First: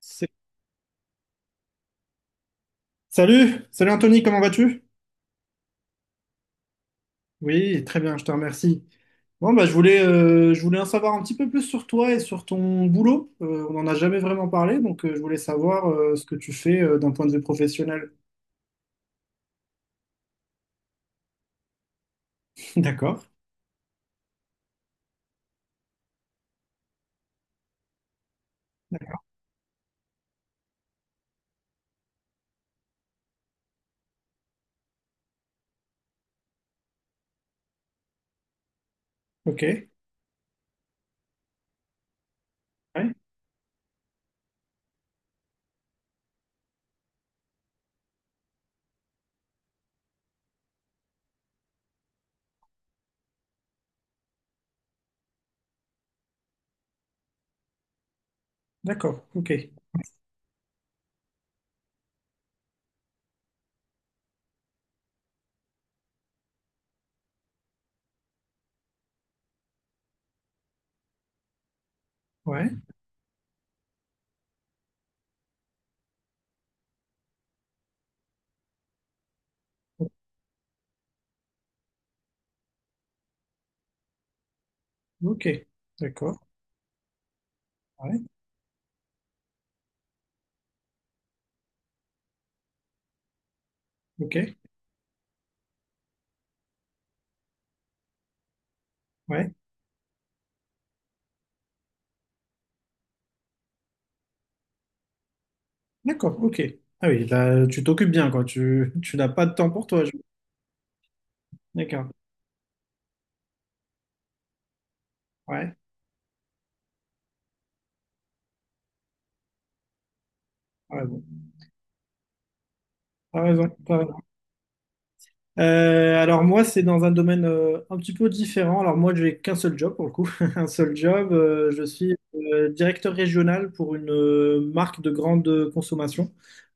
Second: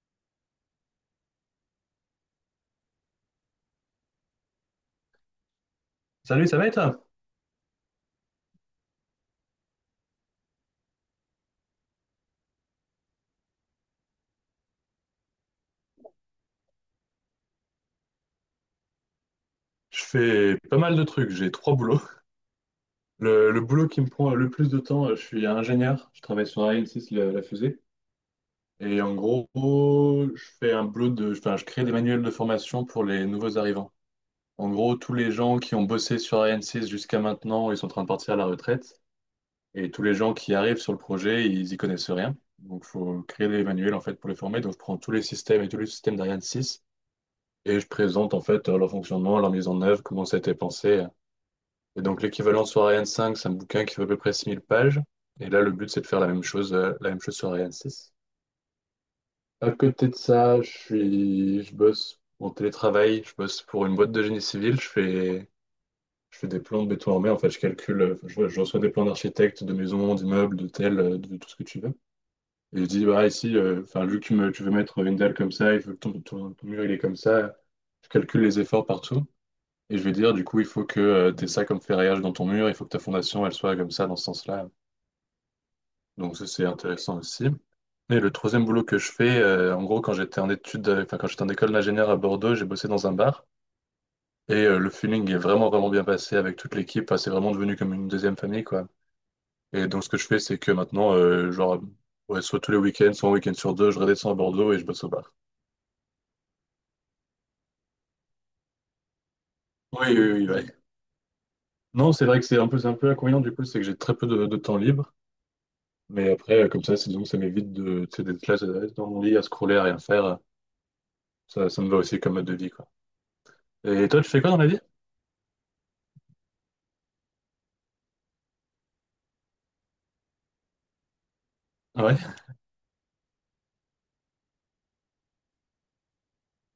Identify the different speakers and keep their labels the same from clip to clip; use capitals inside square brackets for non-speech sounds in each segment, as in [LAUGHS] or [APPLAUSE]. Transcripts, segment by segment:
Speaker 1: C'est- Salut, salut Anthony, comment vas-tu?
Speaker 2: Salut, ça va et toi?
Speaker 1: Oui, très bien, je te remercie. Bon, bah, je voulais en savoir un petit peu plus sur toi et sur ton boulot. On n'en a jamais vraiment parlé, donc je voulais savoir ce que tu fais d'un point de vue professionnel.
Speaker 2: Je fais pas mal de trucs, j'ai trois boulots.
Speaker 1: [LAUGHS] D'accord,
Speaker 2: Le boulot qui me prend le plus de temps, je suis ingénieur, je travaille sur Ariane 6, la fusée. Et en gros, je fais un boulot de, enfin, je crée des manuels de formation pour les nouveaux arrivants. En gros, tous les gens qui ont bossé sur Ariane 6 jusqu'à maintenant, ils sont en train de partir à la retraite.
Speaker 1: ok.
Speaker 2: Et tous les gens qui arrivent sur le projet, ils y connaissent rien. Donc, il
Speaker 1: Ouais,
Speaker 2: faut créer des manuels en fait pour les former. Donc, je prends tous les systèmes et tous les systèmes d'Ariane 6 et je présente en fait leur fonctionnement, leur mise en œuvre, comment ça a été pensé. Et donc l'équivalent sur Ariane 5, c'est un bouquin qui fait à peu près 6 000 pages. Et là, le but, c'est de faire la même chose sur Ariane 6.
Speaker 1: d'accord, ok.
Speaker 2: À côté de ça, je bosse en télétravail, je bosse pour une boîte de génie civil, je fais des plans de béton armé, en fait, je calcule, je reçois des plans d'architectes, de maisons, d'immeubles, d'hôtels, de tout ce que tu veux.
Speaker 1: Ouais,
Speaker 2: Et je dis, bah ici, enfin, vu que tu me- tu veux mettre une dalle comme ça, il faut que ton mur, il est comme ça, je calcule les efforts partout. Et je vais dire, du coup, il faut que tu aies ça comme ferraillage dans ton mur, il faut que ta fondation, elle soit comme ça, dans ce sens-là.
Speaker 1: ok. D'accord,
Speaker 2: Donc ça, c'est intéressant aussi. Et
Speaker 1: ouais,
Speaker 2: le troisième boulot que je fais, en gros, quand j'étais en école d'ingénieur à Bordeaux, j'ai bossé dans un bar. Et
Speaker 1: ok.
Speaker 2: le feeling est vraiment, vraiment bien passé avec toute l'équipe. Enfin, c'est vraiment devenu comme une deuxième famille, quoi.
Speaker 1: Ouais,
Speaker 2: Et donc, ce que je fais, c'est que maintenant, genre, ouais, soit tous les week-ends, soit un week-end sur deux, je redescends à Bordeaux et je bosse au bar.
Speaker 1: d'accord, ok. Ah oui, là, tu t'occupes bien, quoi. Tu n'as pas de temps pour toi.
Speaker 2: Oui, oui, oui, ouais.
Speaker 1: D'accord,
Speaker 2: Non, c'est vrai que c'est un peu inconvénient, du coup, c'est que j'ai très peu de temps libre.
Speaker 1: ouais,
Speaker 2: Mais après, comme ça, disons que ça m'évite de, tu sais, d'être là dans mon lit à scroller, à rien faire.
Speaker 1: t'as
Speaker 2: Ça me va aussi comme mode de vie, quoi.
Speaker 1: raison, t'as
Speaker 2: Et
Speaker 1: raison.
Speaker 2: toi, tu fais quoi dans la vie?
Speaker 1: Alors moi, c'est dans un domaine un petit peu différent. Alors moi, j'ai qu'un seul job pour le coup, [LAUGHS] un seul job. Je
Speaker 2: Ah
Speaker 1: suis
Speaker 2: ouais?
Speaker 1: directeur régional pour une marque de grande consommation,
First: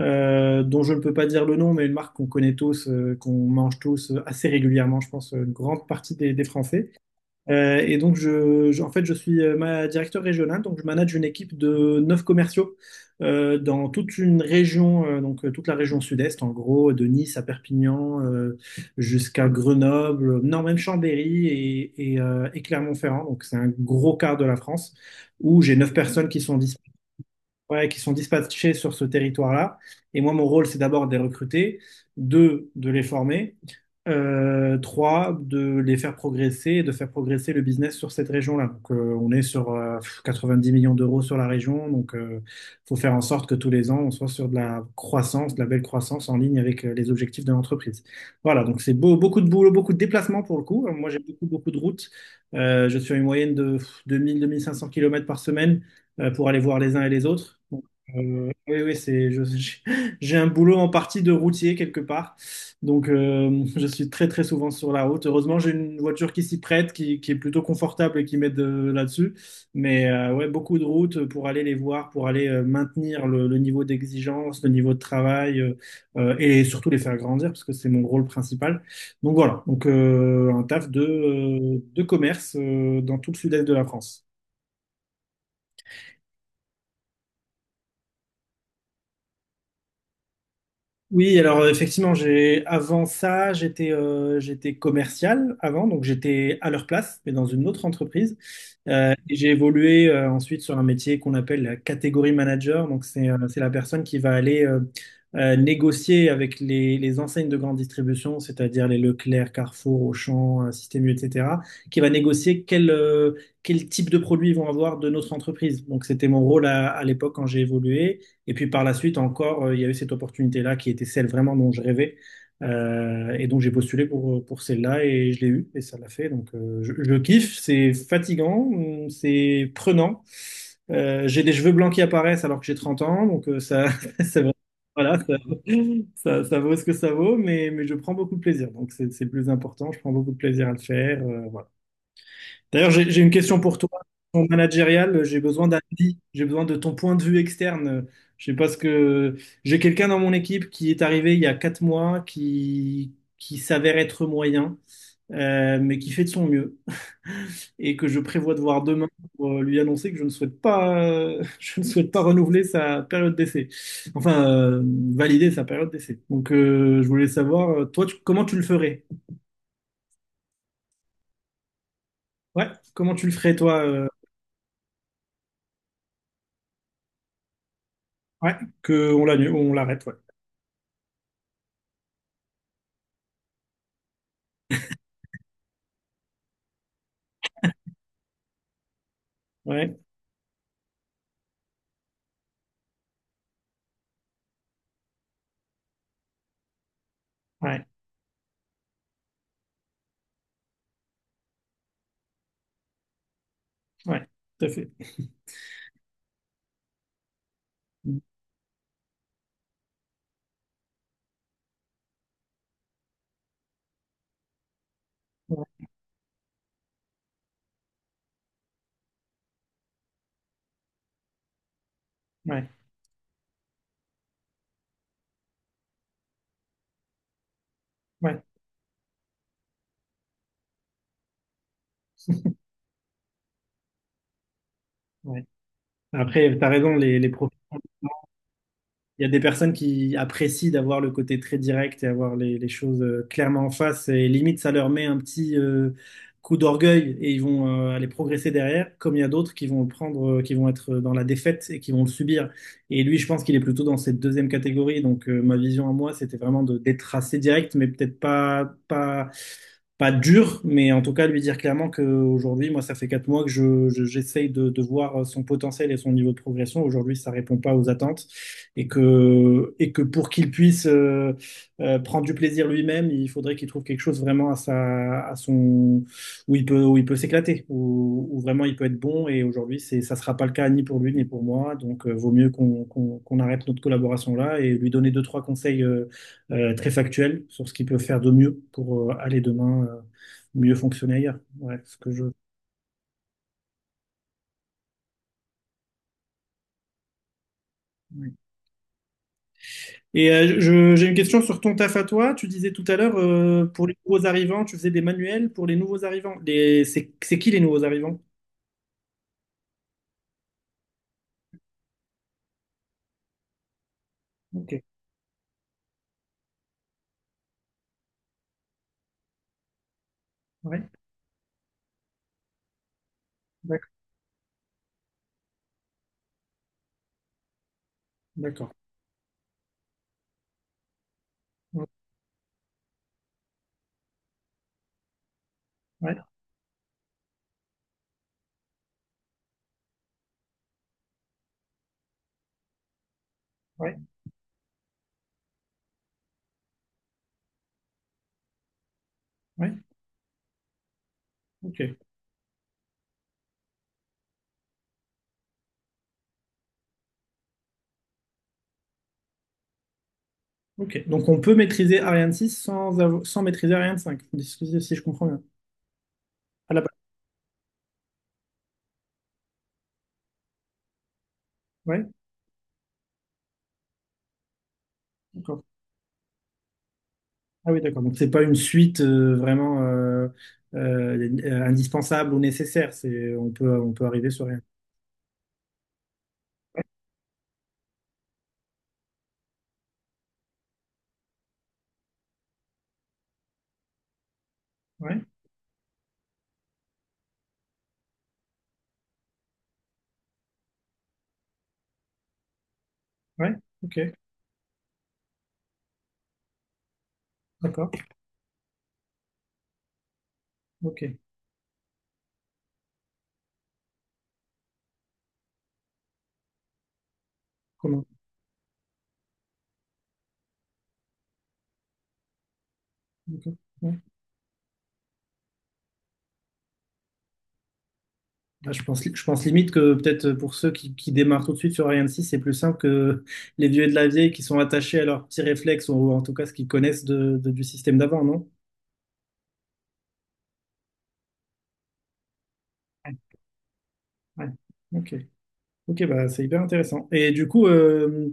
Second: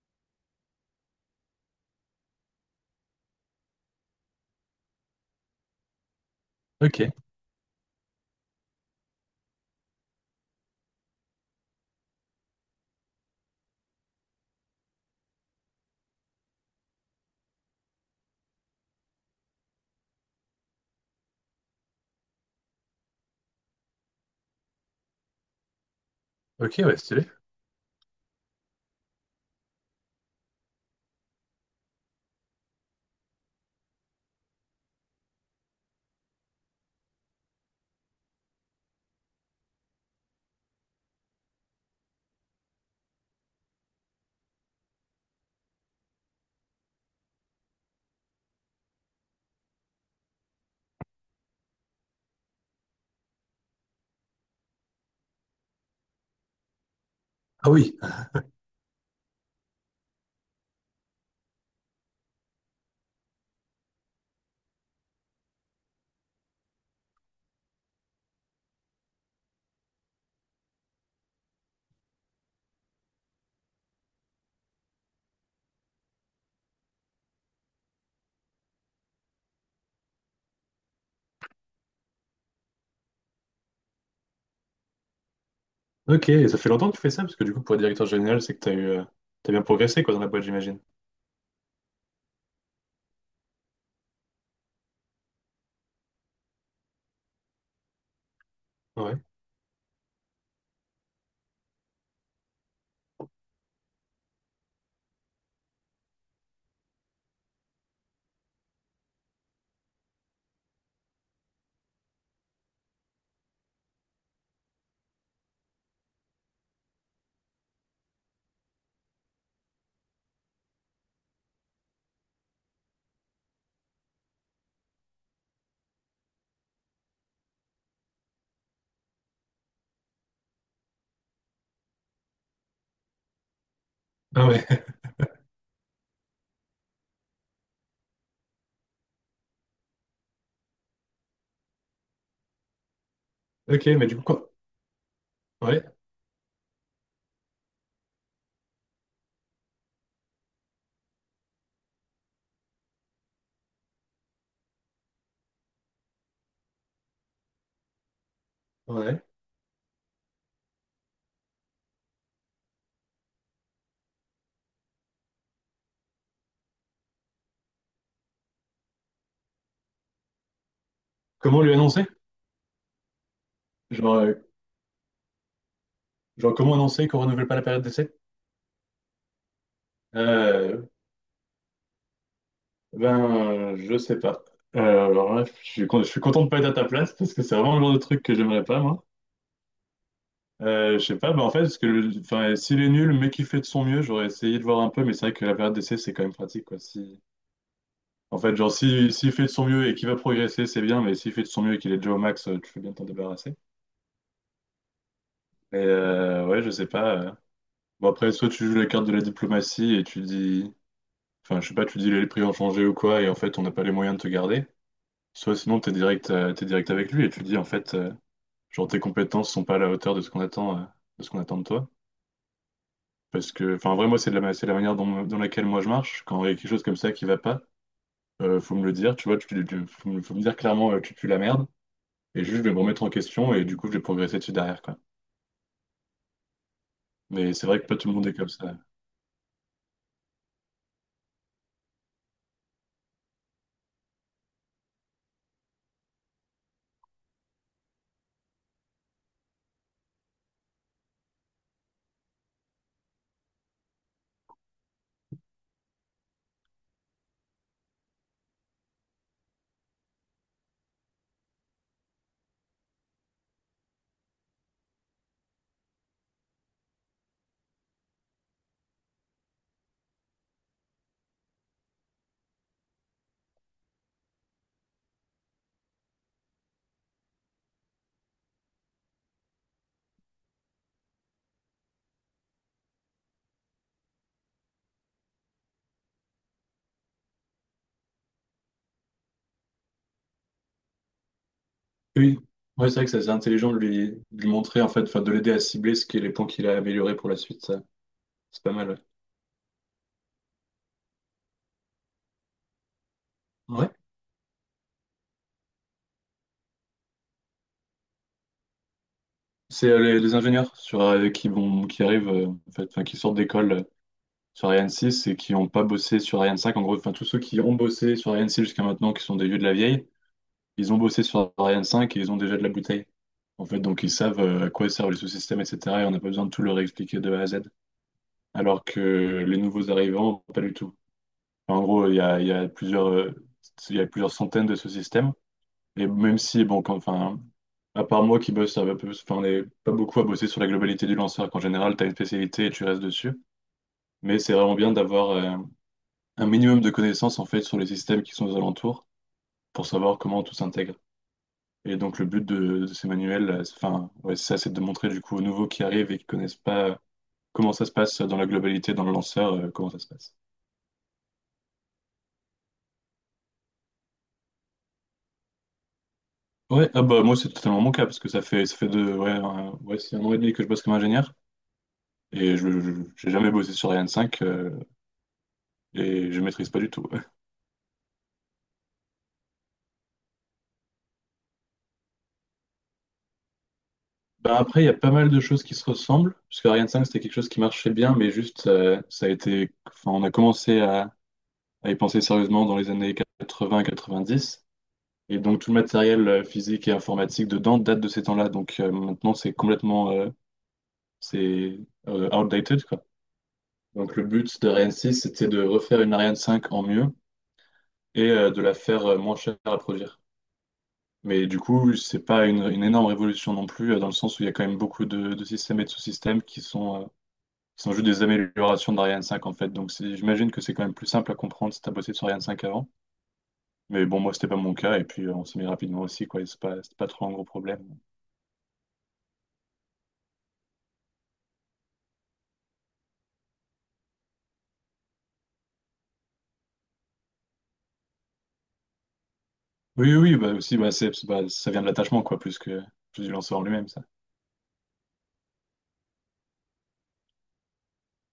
Speaker 1: dont je ne peux pas dire le nom, mais une marque qu'on connaît tous, qu'on mange tous assez régulièrement, je pense, une grande partie des Français.
Speaker 2: Ok.
Speaker 1: Donc, je suis ma directeur régional, donc je manage une équipe de 9 commerciaux dans toute une région, donc toute la région sud-est, en gros, de Nice à Perpignan jusqu'à Grenoble, non, même Chambéry et Clermont-Ferrand, donc c'est un gros quart de la France, où j'ai 9 personnes qui sont
Speaker 2: Ok,
Speaker 1: disponibles,
Speaker 2: ouais, stylé.
Speaker 1: ouais, qui sont dispatchés sur ce territoire-là. Et moi, mon rôle, c'est d'abord de les recruter, deux, de les former, trois, de les faire progresser et de faire progresser le business sur cette région-là. Donc, on est sur 90 millions d'euros sur la région, donc il faut faire en sorte que tous les ans, on soit sur de la croissance, de la belle croissance en ligne avec les objectifs de l'entreprise. Voilà, donc c'est beaucoup de boulot, beaucoup de déplacements pour le coup. Moi, j'ai beaucoup, beaucoup de routes. Je suis à une moyenne de 2000-2500 km par semaine pour aller voir les uns et les autres.
Speaker 2: Ah
Speaker 1: Donc,
Speaker 2: oui.
Speaker 1: oui, oui, [LAUGHS] j'ai un boulot en partie de routier quelque part. Donc, je suis très, très souvent sur la route. Heureusement, j'ai une voiture qui s'y prête, qui est plutôt confortable et qui m'aide là-dessus. Mais ouais, beaucoup de routes pour aller les voir, pour aller maintenir le niveau d'exigence, le niveau de travail et surtout les faire grandir parce que c'est mon rôle principal. Donc voilà, donc un taf de commerce dans tout le sud-est de la France.
Speaker 2: Ok, et ça fait longtemps que tu fais ça, parce que du coup, pour être directeur général, c'est que t'as eu, t'as bien progressé, quoi, dans la boîte, j'imagine.
Speaker 1: Oui, alors effectivement, j'étais commercial avant, donc j'étais à leur place, mais dans une autre entreprise.
Speaker 2: Ah ouais.
Speaker 1: Et j'ai évolué ensuite sur un métier qu'on appelle la catégorie manager. Donc c'est la personne qui va aller négocier avec les enseignes de grande distribution, c'est-à-dire les Leclerc, Carrefour, Auchan, Système U, etc., qui va négocier quel type de produits ils vont avoir de notre entreprise. Donc c'était mon rôle à l'époque quand j'ai évolué. Et puis par la suite encore, il y a eu cette opportunité-là qui était celle vraiment dont je rêvais. Et donc j'ai postulé pour celle-là et je l'ai eue et ça l'a fait. Donc je kiffe, c'est fatigant, c'est prenant. J'ai des cheveux blancs qui apparaissent alors que j'ai 30 ans, donc ça, [LAUGHS] c'est
Speaker 2: Ah
Speaker 1: vrai.
Speaker 2: ouais. [LAUGHS]
Speaker 1: Voilà, ça vaut ce que ça vaut, mais je prends beaucoup de plaisir. Donc c'est le plus important, je prends beaucoup de plaisir à le faire. Voilà. D'ailleurs, j'ai une question pour
Speaker 2: Ok,
Speaker 1: toi.
Speaker 2: mais du coup,
Speaker 1: Ton
Speaker 2: quoi?
Speaker 1: managérial, j'ai besoin d'un
Speaker 2: Ouais.
Speaker 1: avis, j'ai besoin de ton point de vue externe. Je sais pas ce que j'ai quelqu'un dans mon équipe qui est arrivé il y a 4 mois, qui s'avère être moyen, mais qui fait de son mieux et que je prévois de voir demain
Speaker 2: Ouais.
Speaker 1: pour lui annoncer que je ne souhaite pas, [LAUGHS] je ne souhaite pas renouveler sa période d'essai. Enfin, valider sa période d'essai. Donc, je voulais savoir, comment tu le ferais?
Speaker 2: Comment lui annoncer?
Speaker 1: Ouais, comment tu le ferais toi?
Speaker 2: Genre, euh, genre comment annoncer qu'on renouvelle pas la période d'essai?
Speaker 1: Ouais, que on l'annule, on l'arrête. Ouais.
Speaker 2: Euh, ben, je sais pas. Euh, alors là, je suis content de pas être à ta place, parce que c'est vraiment le genre de truc que j'aimerais pas, moi.
Speaker 1: Ouais.
Speaker 2: Je sais pas, bah en fait, parce que enfin, s'il est nul, mais qu'il fait de son mieux, j'aurais essayé de voir un peu, mais c'est vrai que la période d'essai, c'est quand même pratique, quoi. Si,
Speaker 1: Ouais,
Speaker 2: en fait, genre, si, s'il fait de son mieux et qu'il va progresser, c'est bien, mais s'il fait de son mieux et qu'il est déjà au max, tu peux bien t'en débarrasser.
Speaker 1: ouais, tout à fait.
Speaker 2: Et ouais, je sais pas. Bon, après, soit tu joues la carte de la diplomatie et tu dis, enfin, je sais pas, tu dis les prix ont changé ou quoi, et en fait, on n'a pas les moyens de te garder. Soit
Speaker 1: Ouais,
Speaker 2: sinon, t'es direct avec lui et tu dis, en fait, genre, tes compétences sont pas à la hauteur de ce qu'on attend, de toi.
Speaker 1: ouais,
Speaker 2: Parce que, enfin, vraiment, c'est la manière dont, dans laquelle moi je marche. Quand il y a quelque chose comme ça qui va pas,
Speaker 1: ouais.
Speaker 2: faut me le dire, tu vois, faut me dire clairement, tu pues la merde. Et juste,
Speaker 1: [LAUGHS]
Speaker 2: je vais me remettre en question et du coup, je vais progresser dessus derrière, quoi.
Speaker 1: Ouais. Après, tu as raison, les
Speaker 2: Mais
Speaker 1: profils.
Speaker 2: c'est vrai que pas tout le monde est comme ça.
Speaker 1: Il y a des personnes qui apprécient d'avoir le côté très direct et avoir les choses clairement en face et limite ça leur met un petit coup d'orgueil et ils vont aller progresser derrière, comme il y a d'autres qui vont le prendre, qui vont être dans la défaite et qui vont le subir. Et lui, je pense qu'il est plutôt dans cette deuxième catégorie. Donc ma vision à moi, c'était vraiment de d'être assez direct, mais peut-être pas dur, mais en tout cas lui dire clairement que aujourd'hui, moi, ça fait 4 mois que j'essaye de voir son potentiel et son niveau de progression. Aujourd'hui, ça répond pas aux attentes et que, pour qu'il puisse prendre du plaisir lui-même, il faudrait qu'il trouve quelque chose vraiment à sa, à son, où il peut s'éclater, où vraiment il peut être bon. Et aujourd'hui, ça sera pas le cas ni pour lui ni pour moi. Donc, vaut mieux qu'on arrête notre collaboration là et lui donner deux, trois conseils très factuels sur ce qu'il peut faire de mieux pour aller demain mieux fonctionner ailleurs. Ouais, ce que je.
Speaker 2: Oui, ouais, c'est vrai que ça, c'est intelligent de lui montrer, en fait, enfin, de l'aider à cibler ce qui est les points qu'il a améliorés pour la suite, ça.
Speaker 1: Ouais.
Speaker 2: C'est pas mal, ouais.
Speaker 1: Et j'ai une question sur ton taf à toi. Tu disais tout à l'heure, pour
Speaker 2: Ouais.
Speaker 1: les nouveaux arrivants, tu faisais des manuels pour les nouveaux arrivants. C'est qui les nouveaux arrivants?
Speaker 2: C'est les ingénieurs sur, qui arrivent, en fait, enfin, qui sortent d'école. Sur
Speaker 1: Ok,
Speaker 2: Ariane 6 et qui n'ont pas bossé sur Ariane 5. En gros, enfin, tous ceux qui ont bossé sur Ariane 6 jusqu'à maintenant, qui sont des vieux de la vieille,
Speaker 1: ouais,
Speaker 2: ils ont bossé sur Ariane 5 et ils ont déjà de la bouteille. En fait,
Speaker 1: d'accord,
Speaker 2: donc ils savent à quoi servent les sous-systèmes, etc. Et on n'a pas besoin de tout leur expliquer de A à Z.
Speaker 1: d'accord.
Speaker 2: Alors que les nouveaux arrivants, pas du tout. Enfin, en
Speaker 1: Ouais,
Speaker 2: gros, il y a plusieurs centaines de sous-systèmes. Et même si, bon, enfin, à part moi qui bosse, enfin, on n'est pas beaucoup à bosser sur la globalité du lanceur. Qu'en général, tu as une spécialité et tu restes dessus.
Speaker 1: ouais,
Speaker 2: Mais c'est vraiment bien d'avoir un minimum de connaissances en fait sur les systèmes qui sont aux alentours
Speaker 1: ouais,
Speaker 2: pour savoir comment tout s'intègre. Et
Speaker 1: ok,
Speaker 2: donc le but de ces manuels, enfin, ouais, c'est ça, c'est de montrer du coup aux nouveaux qui arrivent et qui connaissent pas comment ça se passe dans la globalité, dans le lanceur, comment ça se passe.
Speaker 1: ok. Donc on peut maîtriser Ariane six sans maîtriser Ariane 5, si je comprends bien. À la base,
Speaker 2: Ouais, ah bah moi c'est totalement mon cas parce que ça fait deux, ouais, un, ouais, c'est un an et demi que je bosse comme ingénieur
Speaker 1: ouais,
Speaker 2: et j'ai jamais bossé sur Ariane 5
Speaker 1: d'accord.
Speaker 2: et je maîtrise pas du tout. [LAUGHS]
Speaker 1: Ah oui, d'accord. Donc c'est pas une suite vraiment indispensable ou nécessaire. On peut, on peut arriver sur
Speaker 2: Ben
Speaker 1: rien.
Speaker 2: après il y a pas mal de choses qui se ressemblent parce que Ariane 5 c'était quelque chose qui marchait bien mais juste ça a été, enfin on a commencé à y penser sérieusement dans les années 80-90.
Speaker 1: Ouais,
Speaker 2: Et donc tout le matériel physique et informatique dedans date de ces temps-là. Donc maintenant, c'est complètement c'est outdated, quoi.
Speaker 1: ouais, ok,
Speaker 2: Donc le but de Ariane 6, c'était de refaire une Ariane 5 en mieux
Speaker 1: d'accord,
Speaker 2: et de la faire moins chère à produire.
Speaker 1: ok.
Speaker 2: Mais du coup, c'est pas une énorme révolution non plus, dans le sens où il y a quand même beaucoup de systèmes et de sous-systèmes qui sont juste
Speaker 1: Comment?
Speaker 2: des améliorations d'Ariane 5 en fait. Donc j'imagine que c'est quand même plus simple à comprendre si t'as bossé sur Ariane 5 avant.
Speaker 1: D'accord. Ouais.
Speaker 2: Mais bon, moi, c'était pas mon cas, et puis on s'est mis rapidement aussi, quoi, et c'est pas trop un gros problème.
Speaker 1: Ah, je pense limite que peut-être pour ceux qui démarrent tout de suite sur Ariane 6, c'est plus simple que [LAUGHS] les vieux et de la vieille qui sont attachés à leurs petits réflexes, ou en tout cas ce qu'ils connaissent du système d'avant, non?
Speaker 2: Oui, oui, oui, bah aussi, bah, bah, ça vient de l'attachement, quoi, plus que
Speaker 1: Ouais,
Speaker 2: plus du lanceur en lui-même, ça.
Speaker 1: ouais. Ok. Ok, bah, c'est hyper intéressant. Et du coup, euh,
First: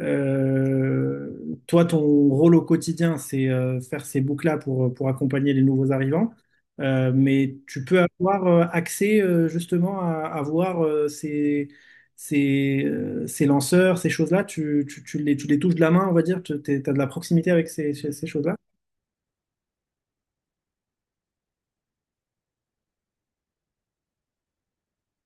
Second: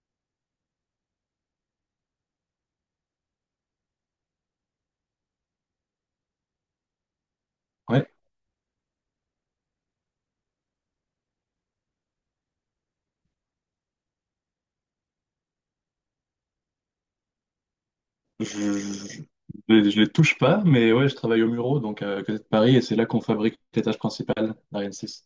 Speaker 1: euh, toi, ton rôle au quotidien, c'est faire ces boucles-là pour accompagner les nouveaux arrivants. Mais tu peux
Speaker 2: Ouais,
Speaker 1: avoir accès justement à voir euh, ces lanceurs, ces choses-là, tu les touches de la main, on va dire, tu as de la proximité avec ces
Speaker 2: je,
Speaker 1: choses-là.
Speaker 2: je, je je les touche pas, mais ouais, je travaille au Muro, donc à côté de Paris, et c'est là qu'on fabrique les tâches principales d'Ariane 6.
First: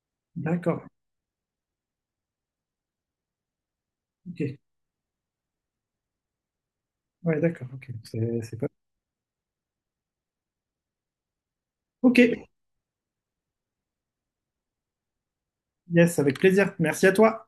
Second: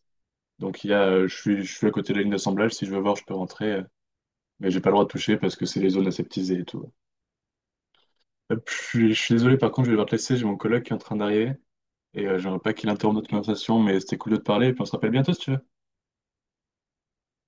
Speaker 2: Donc
Speaker 1: D'accord,
Speaker 2: il y a, je suis à côté de la ligne d'assemblage, si je veux voir, je peux rentrer,
Speaker 1: ok.
Speaker 2: mais j'ai pas le droit de toucher parce que c'est les zones aseptisées et tout.
Speaker 1: Ouais, d'accord, ok. C'est pas...
Speaker 2: Hop, je suis désolé, par contre, je vais devoir te laisser, j'ai mon collègue qui est en train d'arriver, et
Speaker 1: Ok,
Speaker 2: j'aimerais pas qu'il interrompe notre conversation, mais c'était cool de te parler, et puis on se rappelle bientôt si tu veux.
Speaker 1: yes, avec plaisir. Merci à toi.